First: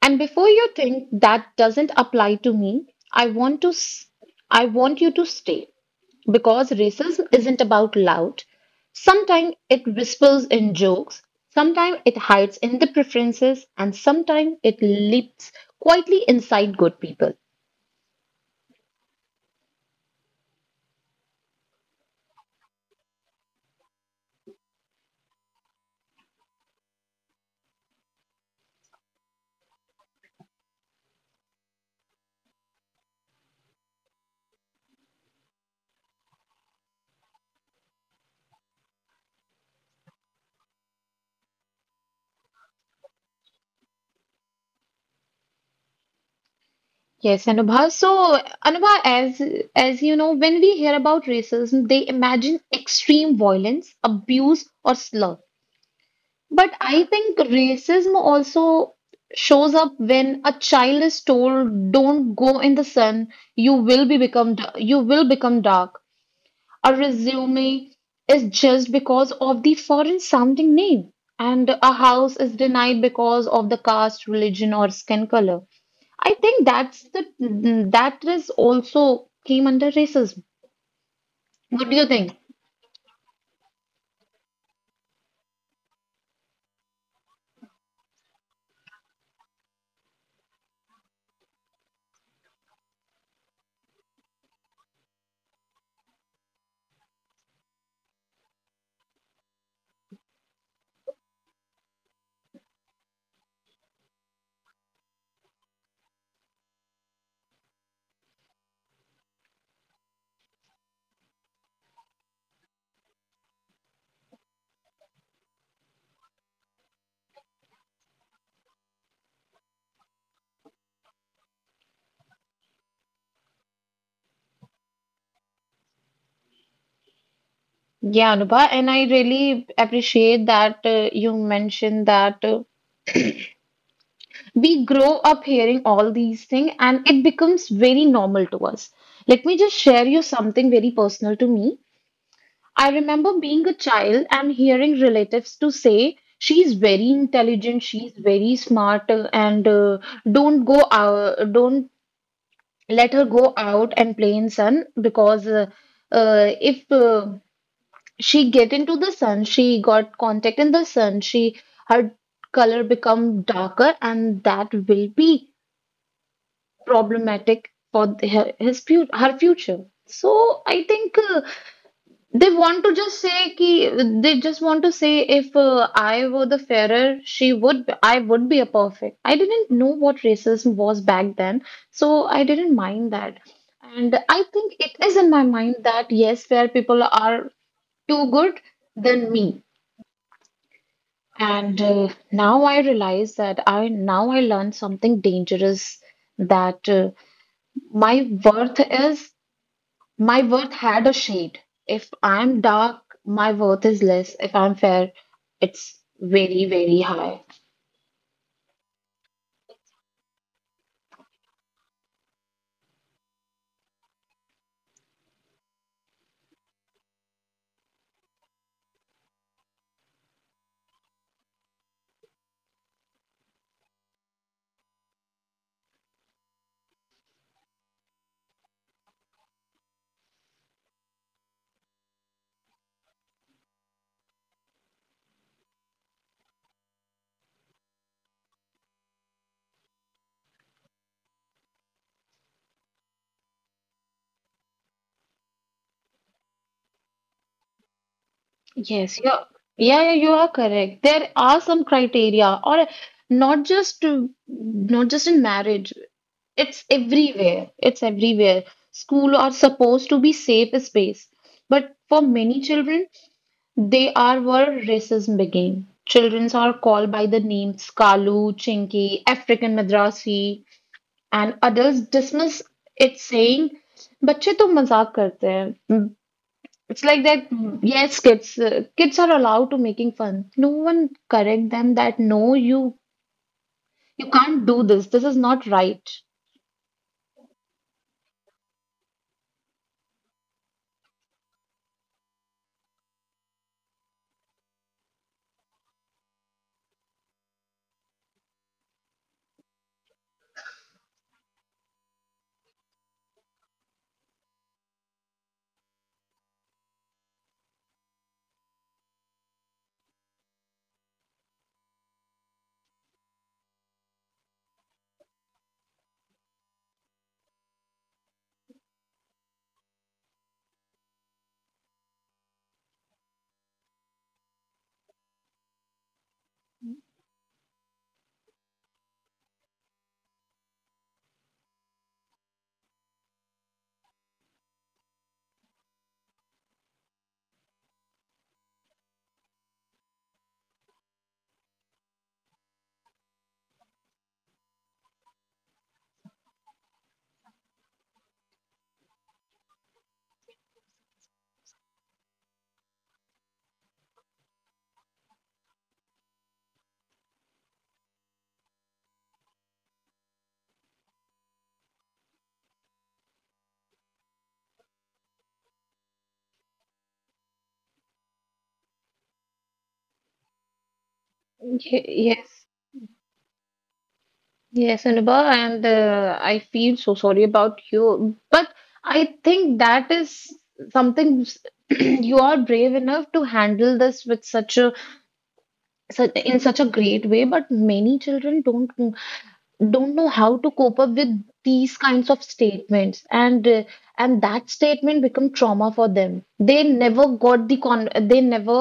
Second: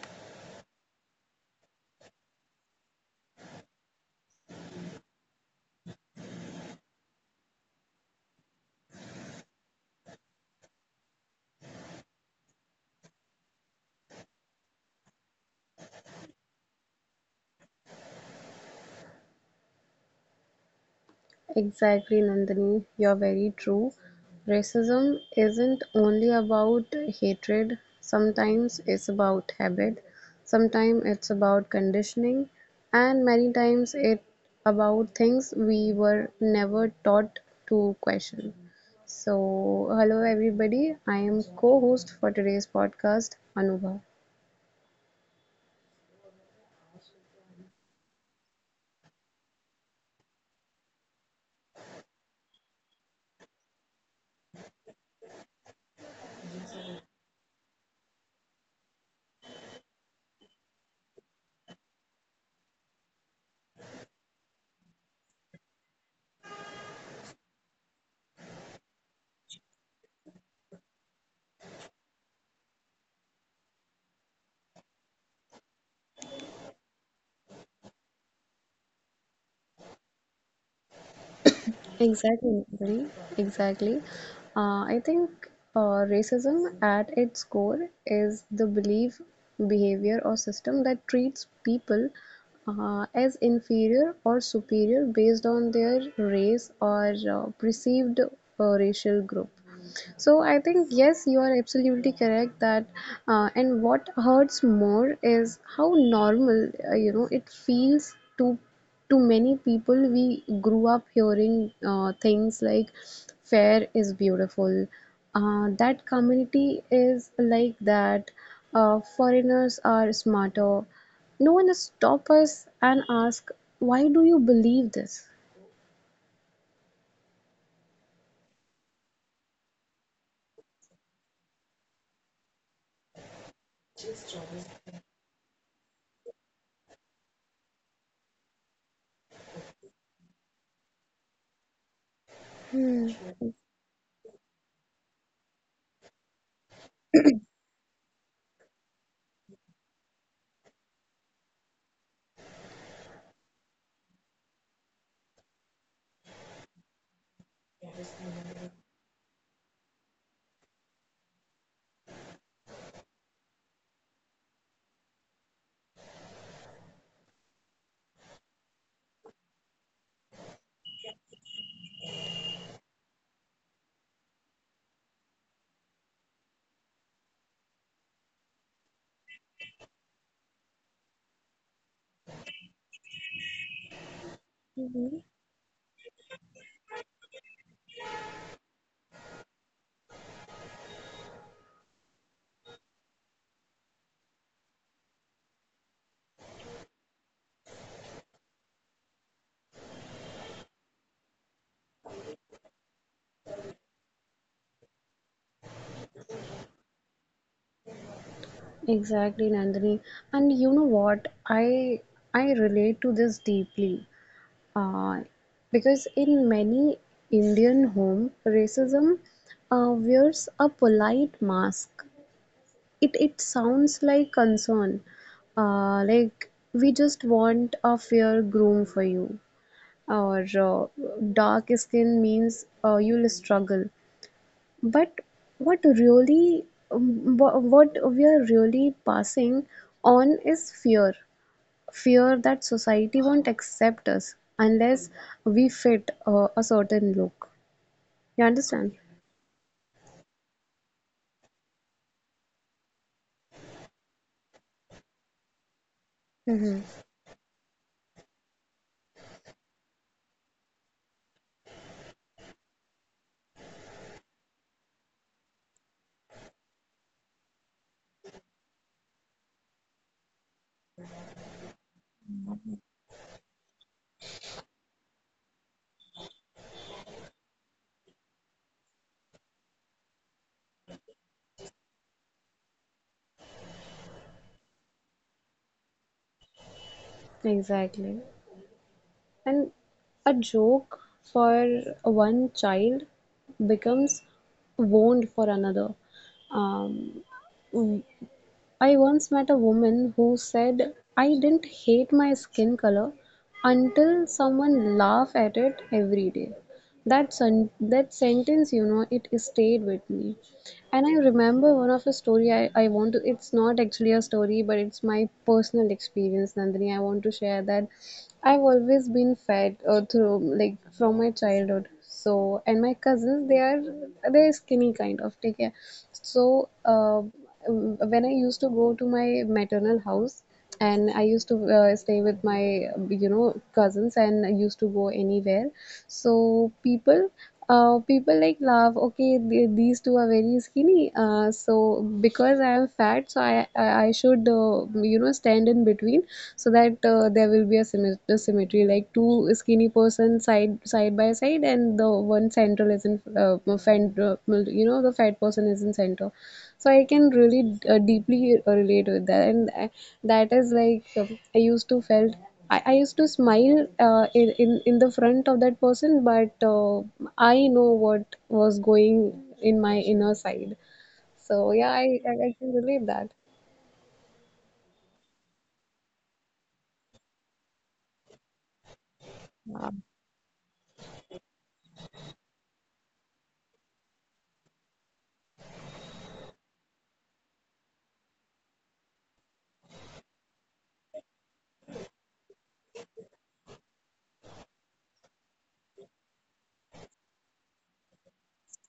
And before you think that doesn't apply to me, I want to s- I want you to stay because racism isn't about loud. Sometimes it whispers in jokes, sometimes it hides in the preferences, and sometimes it leaps quietly inside good people. Exactly, Nandini. You're very true. Racism isn't only about hatred, sometimes it's about habit, sometimes it's about conditioning, and many times it about things we were never taught to question. So, hello everybody. I am co-host for today's podcast, Anubha. Yes, Anubhav. So, Anubhav, as you know, when we hear about racism, they imagine extreme violence, abuse, or slur. But I think racism also shows up when a child is told, "Don't go in the sun. You will you will become dark." A resume is judged because of the foreign-sounding name, and a house is denied because of the caste, religion, or skin color. I think that is also came under racism. What do you think? Exactly, Nidhi, exactly. I think uh, racism at its core is the belief, behavior, or system that treats people as inferior or superior based on their race or perceived racial group. So I think yes, you are absolutely correct that, and what hurts more is how normal uh, it feels to many people. We grew up hearing things like "fair is beautiful," that community is like that, foreigners are smarter. No one stop us and ask, why do you believe this? Yeah, Anubha, and I really appreciate that you mentioned that we grow up hearing all these things and it becomes very normal to us. Let me just share you something very personal to me. I remember being a child and hearing relatives to say, she's very intelligent, she's very smart, and don't go out, don't let her go out and play in sun because if she got contact in the sun she her color become darker and that will be problematic for the, her, his fu- her future, so I think they want to just say ki, they just want to say if I were the fairer, I would be a perfect. I didn't know what racism was back then, so I didn't mind that. And I think it is in my mind that yes, fair people are too good than me. And now I learned something dangerous that my worth is. My worth had a shade. If I'm dark, my worth is less. If I'm fair, it's very, very high. Exactly, Nandini. And you know what? I relate to this deeply. Uh, because in many Indian home, racism wears a polite mask. It sounds like concern. Like we just want a fair groom for you. Or dark skin means you'll struggle. But what really, what we are really passing on is fear. Fear that society won't accept us unless we fit a certain look. You understand? Yes, yeah, you are correct. There are some criteria, or not just to- not just in marriage. Mm-hmm. It's everywhere. It's everywhere. School are supposed to be safe space, but for many children, they are where racism began. Children are called by the names Kalu, Chinki, African Madrasi, and adults dismiss it saying बच्चे तो मजाक करते हैं. Mm, it's like that, yes, kids, kids are allowed to making fun. No one correct them that no, you can't do this, this is not right. Exactly. And a joke for one child becomes wound for another. Um, I once met a woman who said, I didn't hate my skin color until someone laughed at it every day. That sentence, you know, it stayed with me. And I remember one of a story I want to, it's not actually a story, but it's my personal experience, Nandini. I want to share that I've always been fed through, like, from my childhood. So, and my cousins, they're skinny kind of, take care. So, when I used to go to my maternal house, and I used to stay with my uh, cousins and I used to go anywhere. So people like laugh okay these two are very skinny so because I am fat so I should uh, stand in between so that there will be a symmetry like two skinny persons side by side and the one central is in fat, you know the fat person is in center so I can really deeply relate with that and that is like I used to felt I used to smile in the front of that person but I know what was going in my inner side so yeah i Ye- i, I can yes, relate that. yes, Anubha, and I feel so sorry about you, but I think that is something s- you are brave enough to handle this with such in such a great way, but many children don't know how to cope up with these kinds of statements, and that statement become trauma for them. They never got they never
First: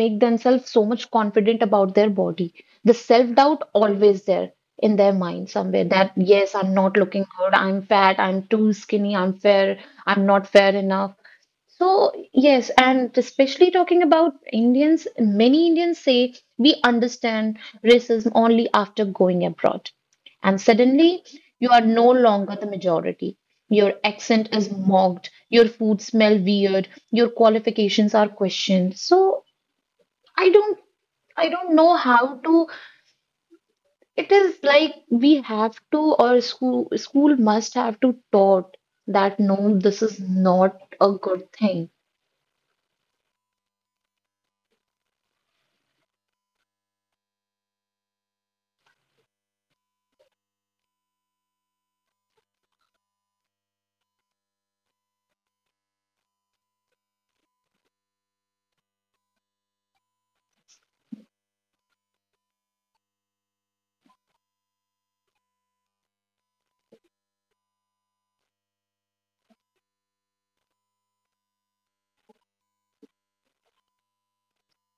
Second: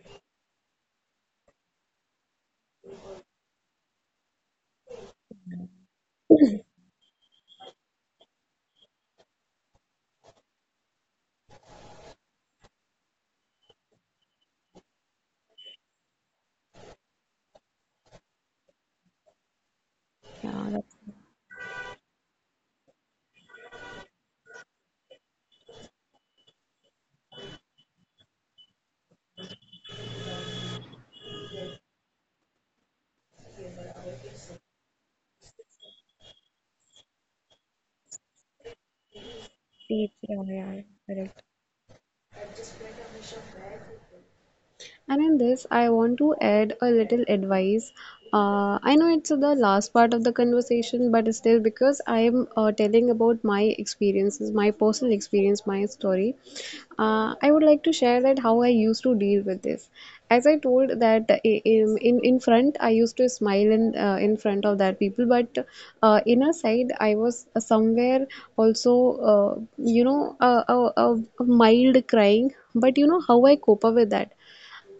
make themselves so much confident about their body. The self doubt always there in their mind somewhere, that yes, I'm not looking good, I'm fat, I'm too skinny, I'm fair, I'm not fair enough. So, yes, and especially talking about Indians, many Indians say we understand racism only after going abroad. And Yeah, that's suddenly, you are no longer the majority. Your accent is mocked, your food smell weird, your qualifications are questioned. So, I don't I don't know how to. It is like we have to, or school must have to taught that no, this deep. is Yeah, yeah, not a correct. good thing. And in this, I want to add a little advice. I know it's the last part of the conversation, but still, because I'm telling about my experiences, my personal experience, my story, I would like to share that how I used to deal with this. As I told that in front, I used to smile in, front of that people, but inner side, I was somewhere also, uh, you know, a, a, a mild crying. But you know how I cope up with that?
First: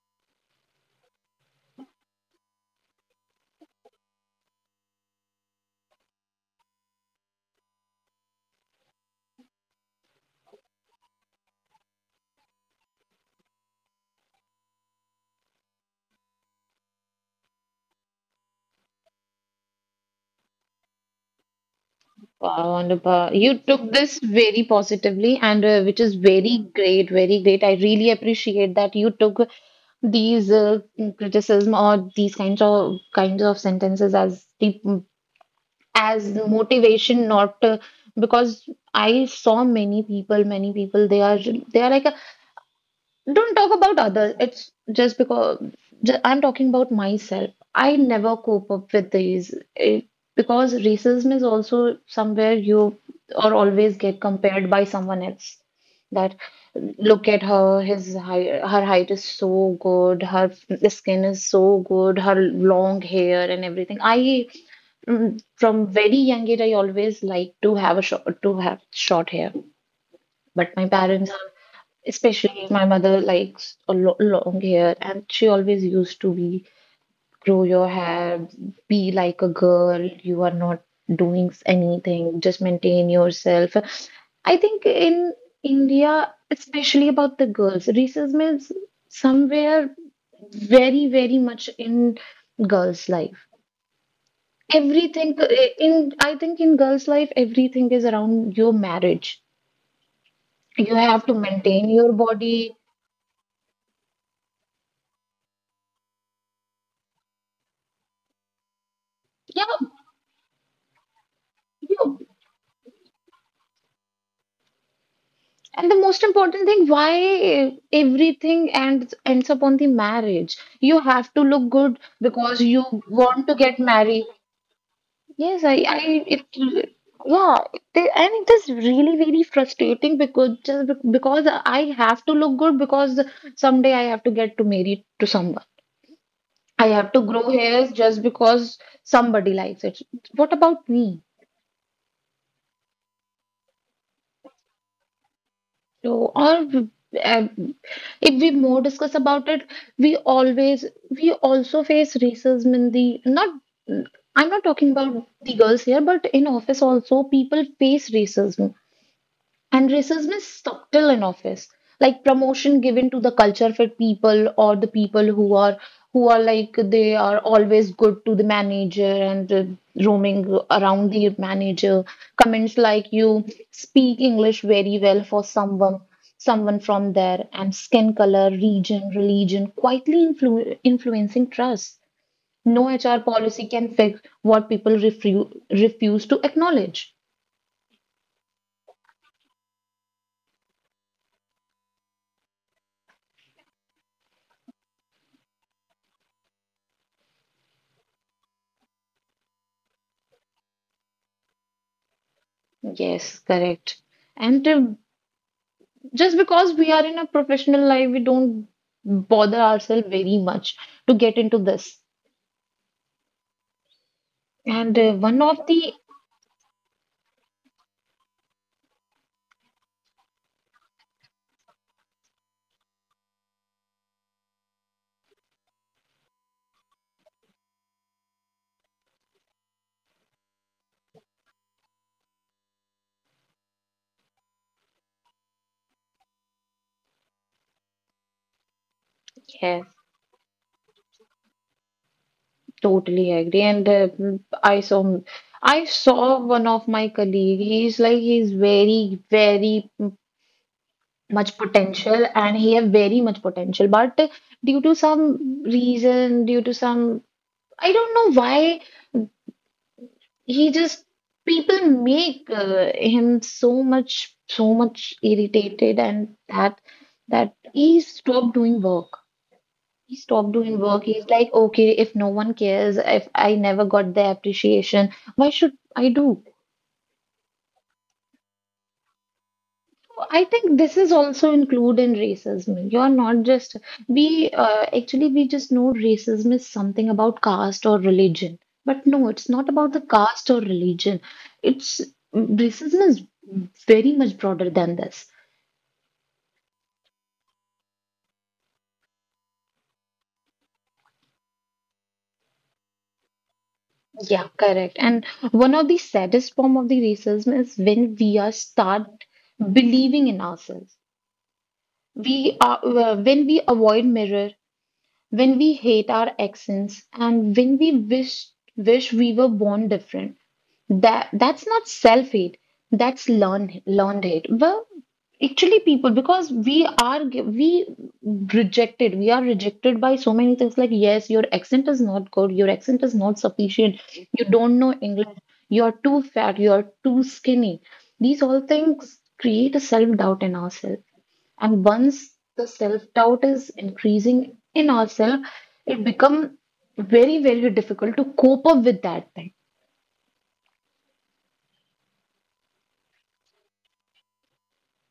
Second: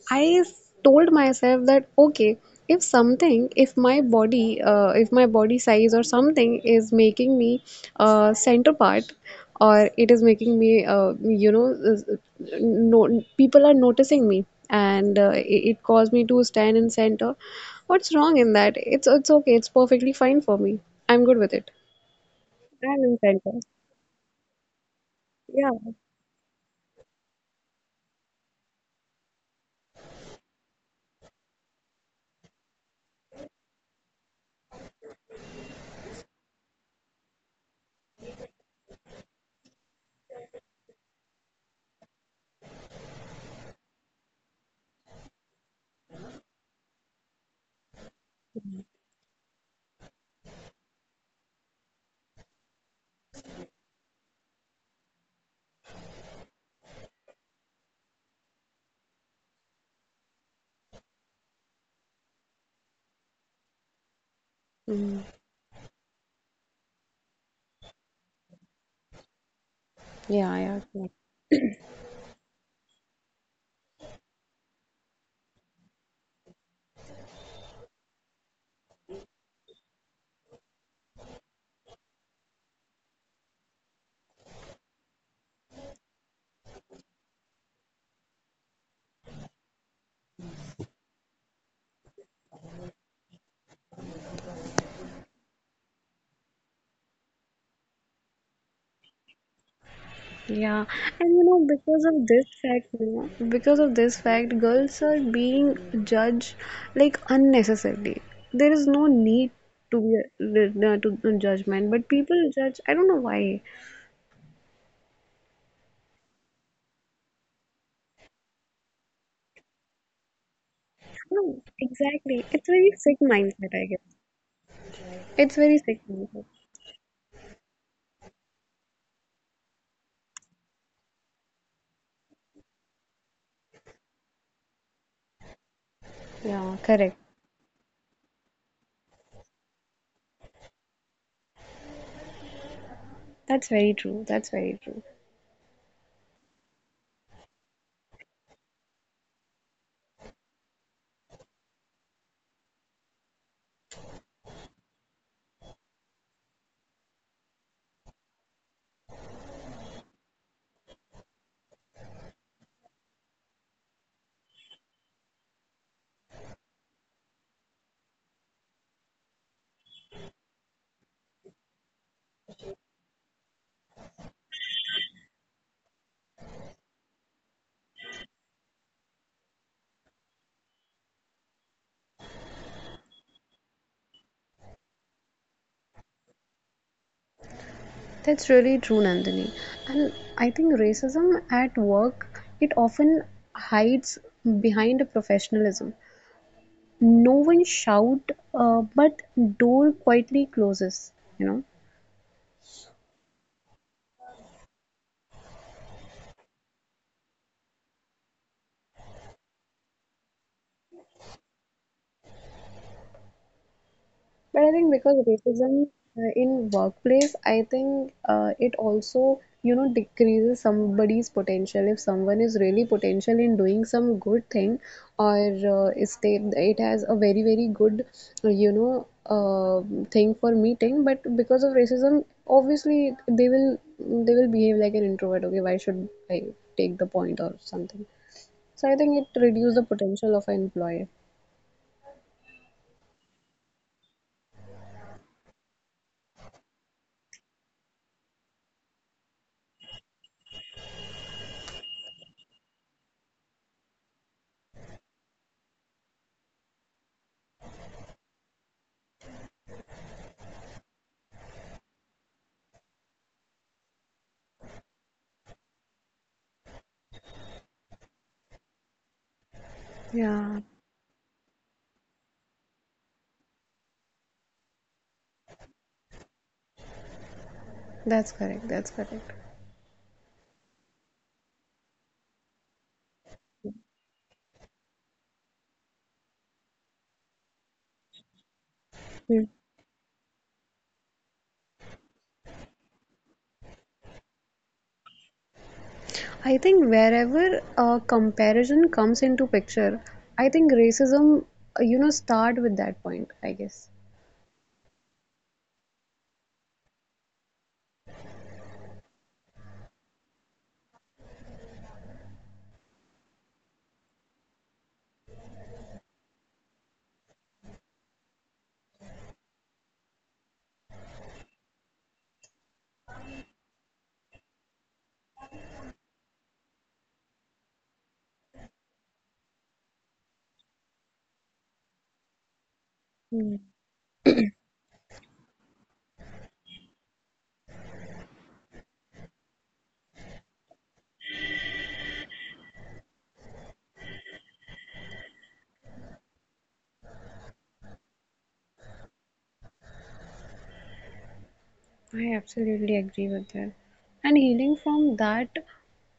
I told myself that okay, if something, if my body size or something is making me center part, or it is making me, no, people are noticing me, and it caused me to stand in center. What's wrong in that? It's okay. It's perfectly fine for me. I'm good with it. Wow, I'm in Anubhav, center. you took this very positively, and Yeah. Which is very great, very great. I really appreciate that you took these criticism or these kinds of sentences as the as motivation, not because I saw many people, many people. They are like don't talk about others. It's just because I'm talking about myself. I never cope up with these it, because racism is also somewhere you or always get compared by someone else. That look at her, her height is so good, skin is so good, her long hair and everything. Mm, From very young age I always like to have a short to have short hair, yeah. but my Yeah. parents, especially my mother likes a lo long hair, and she always used to be grow your hair, be like a girl, you are not doing anything, just maintain yourself. I think in India, especially about the girls, racism is somewhere very, very much in girls' life. Everything I think in girls' life, everything is around your marriage. Yeah, You and you have to know, because maintain of your this fact, body. Girls are being judged like unnecessarily. There is no need Yeah, to be to judgment, but you. people judge. I don't know why. And the most important thing, why everything ends up on the marriage? You have to No, look good exactly. because It's you very sick want to mindset, get I guess. married. It's Yes, very sick I, mindset. it, yeah, they, and it is really very frustrating because because I have to look good because someday I have to get to married to someone. Yeah, I have correct. to grow hairs just because somebody likes it. What about me? That's very true. That's very true. So, or um, if we more discuss about it, we always we also face racism in the not. I'm not talking about the girls here, but in office also people face racism, and racism is subtle in office, like promotion given to the culture fit people or the people who are like they are always good to the manager and roaming around the manager. Comments like you speak English very well for someone, someone from there, and skin color, region, religion quietly influencing trust. No HR policy can fix what people refuse to acknowledge. That's really true, Nandini. And I think racism at work, it often hides behind a professionalism. No one shout but door quietly closes, you know. Yes, correct. And just because we are in a professional life, we don't bother ourselves very much to get into this. But I think And because one of racism the in workplace, I think it also, you know, decreases somebody's potential. If someone is really potential in doing some good thing, or uh, is they, it has a very very good, uh, you know, uh, thing for meeting. But because of racism, obviously they will they will behave like an introvert. Okay, why should I take the point or something? So I think it reduces the yeah, potential of an employee. totally agree. And I saw I saw one of my colleague. He's very very much potential, and he have very much potential. But due to some, I don't know why, he just, people make him so much irritated, and that that he stopped doing work, Yeah, he's like okay, if no one cares, if I never got the appreciation, why should I do. that's correct. That's correct. I think this is also included in racism. You're not just, we actually we just know racism is something about caste or religion, but Hmm. no, it's not about the caste or religion. It's racism is very much broader than this. I think wherever a comparison comes into picture, I think racism, start with that point, I guess. Yeah, correct. And one of the saddest form of the racism is when we are start believing in ourselves. We are when we avoid mirror, when we hate our accents, and when we wish wish we were born different. That's not self hate, that's learned hate. Well actually people, because we are gi- we rejected, we are rejected by so many things, like yes, your accent is not good, your accent is Hmm. not sufficient, you don't know English, you're too fat, you're too skinny. These all things create a self doubt in ourselves, and once the self-doubt is increasing in ourselves, it become very, very difficult to cope up with that thing. I absolutely agree with that. And healing from that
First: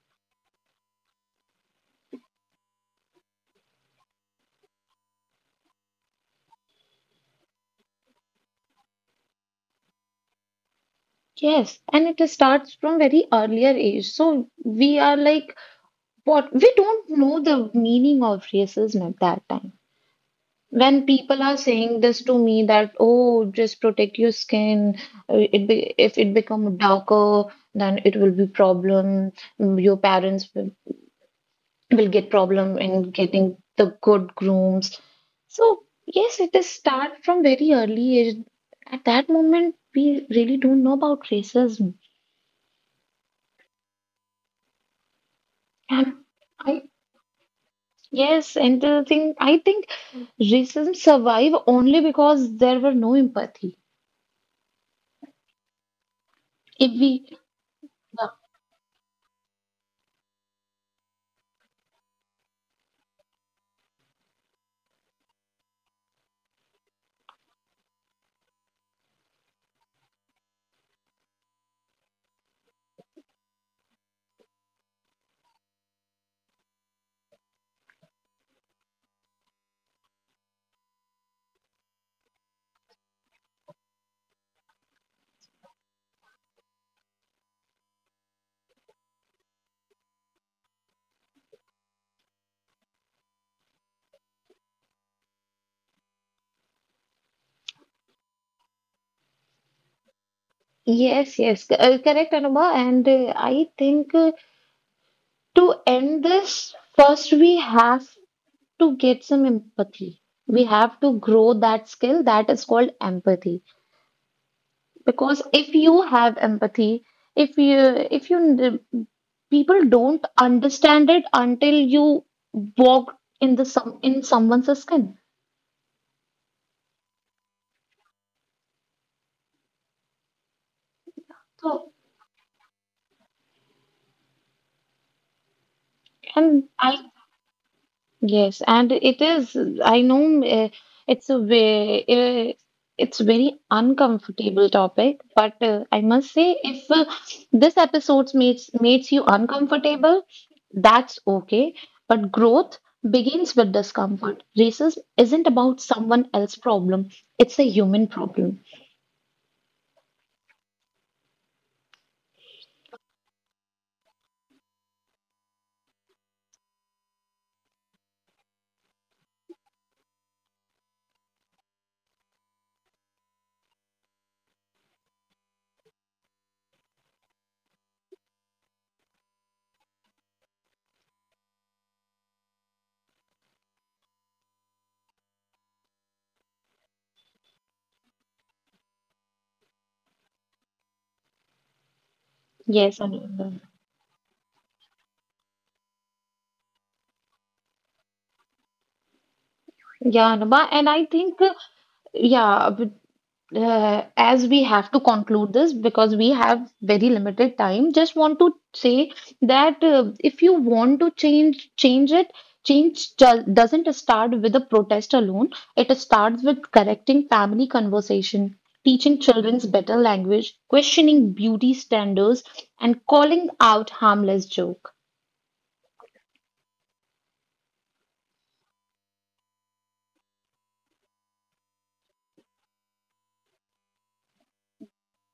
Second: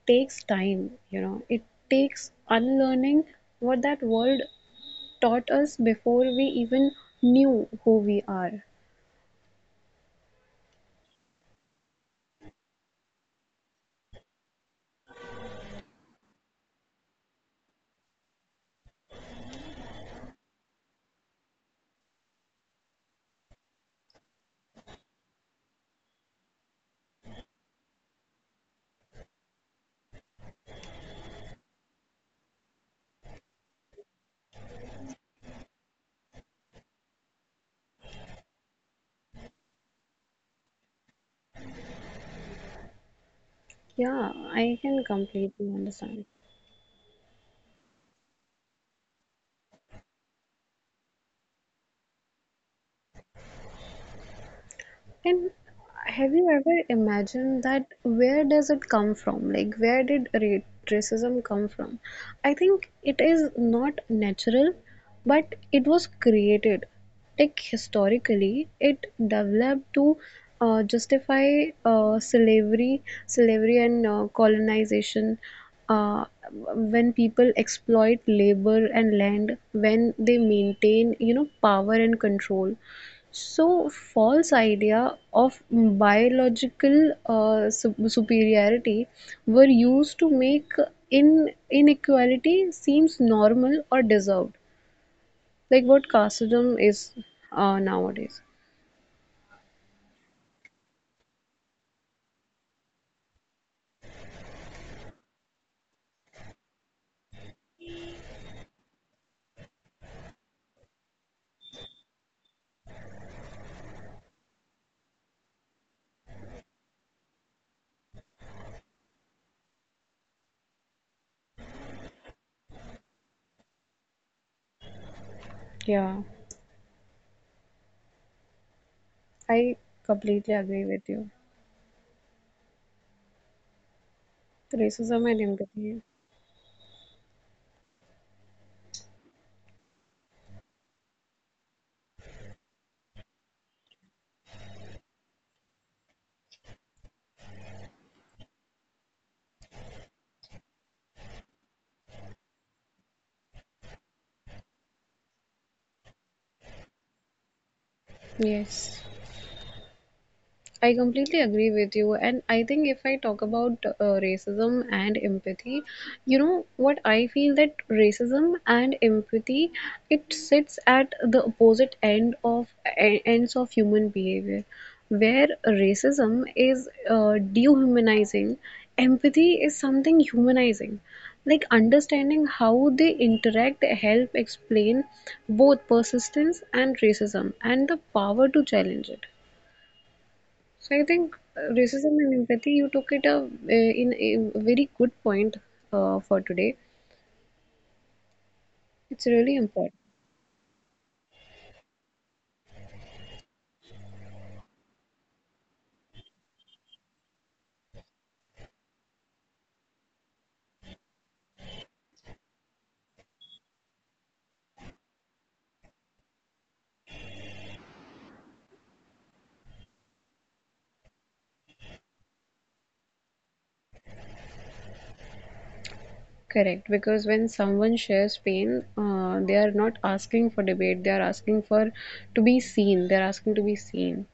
takes time, you know, it takes unlearning what that world taught us before we even knew who we are. Yes, and it starts from very earlier age. So we are like, what? We don't know the meaning of racism at that time. When people are saying this to me that, oh, just protect your skin. It be, if it become darker, then it will be problem. Your parents will get problem in getting the good grooms. So yes, it is start from very early age. At that moment, we really don't know about racism. Yeah, I can And completely I understand. yes, and the thing I think racism survive only because there were no empathy. And If have you we ever imagined uh, that where does it come from? Like, racism come from? I think it is not natural, but it was created. Like, historically, it developed to justify slavery and colonization. Uh, when people exploit labor and land, when they maintain, you know, power and control so, false idea of biological superiority were used to make in inequality seems normal or deserved, like what casteism is nowadays. yes, yes, correct, Anubha. And I think to end this, first we have to get some empathy. We have to grow that skill that is called empathy, because if you have empathy, if you if you n- people don't understand it until you walk in someone's skin. Yeah, I completely agree with So you. Racism and and empathy. I Yes, and it is. I know it's a way, it's very uncomfortable topic, but I must say, if this episode makes you uncomfortable, that's okay. But growth begins with discomfort. Racism isn't about someone else's problem; it's a human problem. Yes. I completely agree with you. And I think if I talk about racism and empathy, you know what I feel that racism and empathy, it sits at the opposite end of ends of human behavior. Where racism is dehumanizing, empathy is something humanizing. Like understanding how they interact help explain both persistence and racism and the power to challenge it, so I think racism Yes, and empathy, you Anurag. took it a, in a very good point for today. It's really Yeah, important. Anuba, and I think yeah, as we have to conclude this because we have very limited time, just want to say that if you want to change, change it. Change doesn't start with a protest alone. It starts with correcting family conversation, teaching children's better language, questioning beauty standards, and calling out harmless joke. Correct, because when someone shares pain, they are not asking for debate. They are asking for to be seen. They are asking to be seen,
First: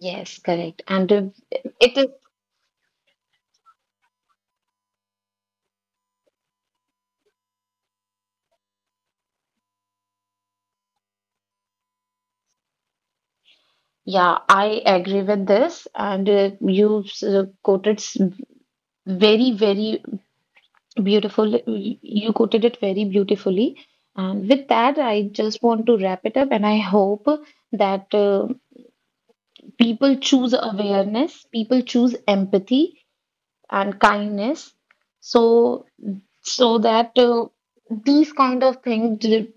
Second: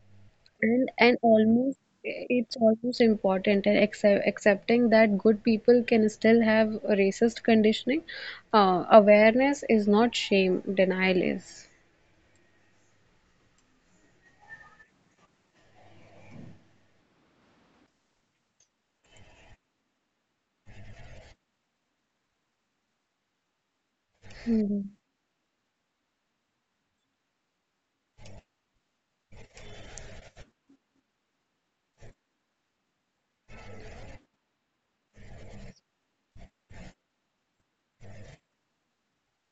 Yes, correct. And and almost it is, it's almost important and accepting that good people can still have a racist conditioning. Awareness is not shame. Denial is. yeah, I agree with this. And you very, very beautiful. You quoted it very beautifully. And with Mhm. that, I just want to wrap it up. And I hope that people choose awareness, people choose empathy and kindness. So, so that these kind of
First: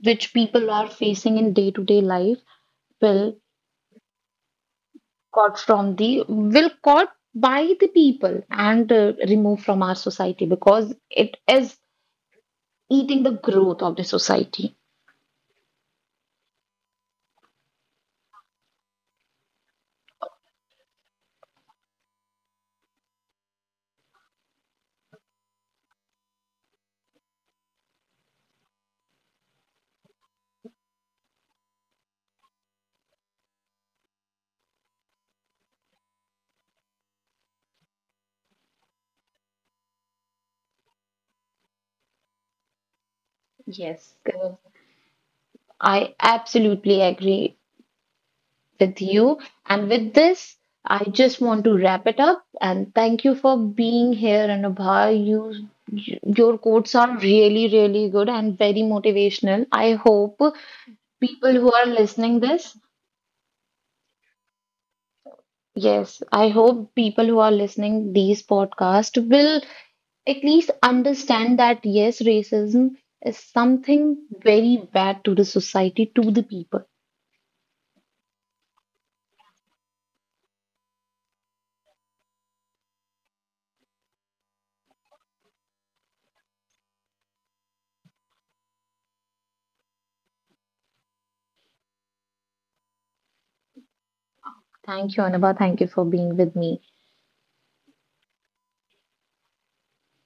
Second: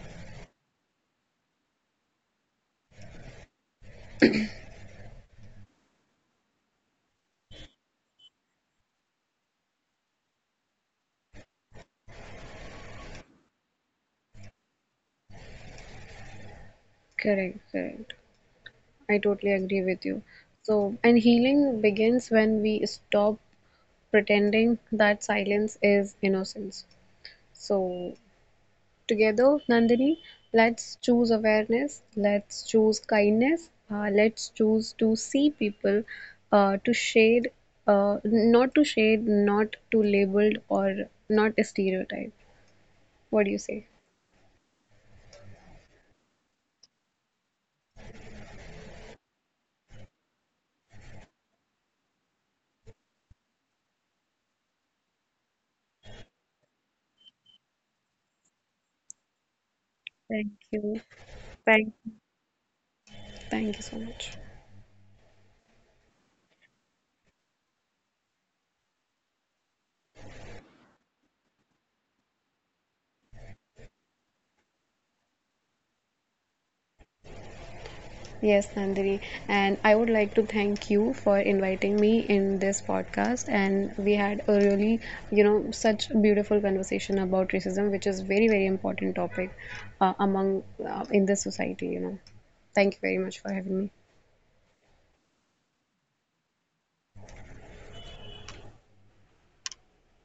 which people are facing in day-to-day life will caught by the people and removed from our society, because it is eating the growth of the society. Correct, correct. I totally agree with you. So, and healing begins when we stop pretending that silence is innocence. So, together, Nandini, let's choose awareness, let's choose kindness, let's choose to see people, uh, to shade, not to shade, not to labeled or not stereotype. What do you say? Yes, Gaurav, I absolutely agree with you. And with this, I just want to wrap it up and thank you for being here, Anubha. Your quotes are really, really good and very motivational. I hope Thank you. people who are Thank listening this, Thank you so much. yes, I hope people who are listening these podcasts will at least understand that yes, racism is something very bad to the society, to the people. Yes, Nandini, and I would like to thank you for inviting me in this podcast. And we had a really, you know, such beautiful conversation about racism, which is very, very important topic among in this society. You know, thank you very much for having me. Thank you, Anubha. Thank you for being with me.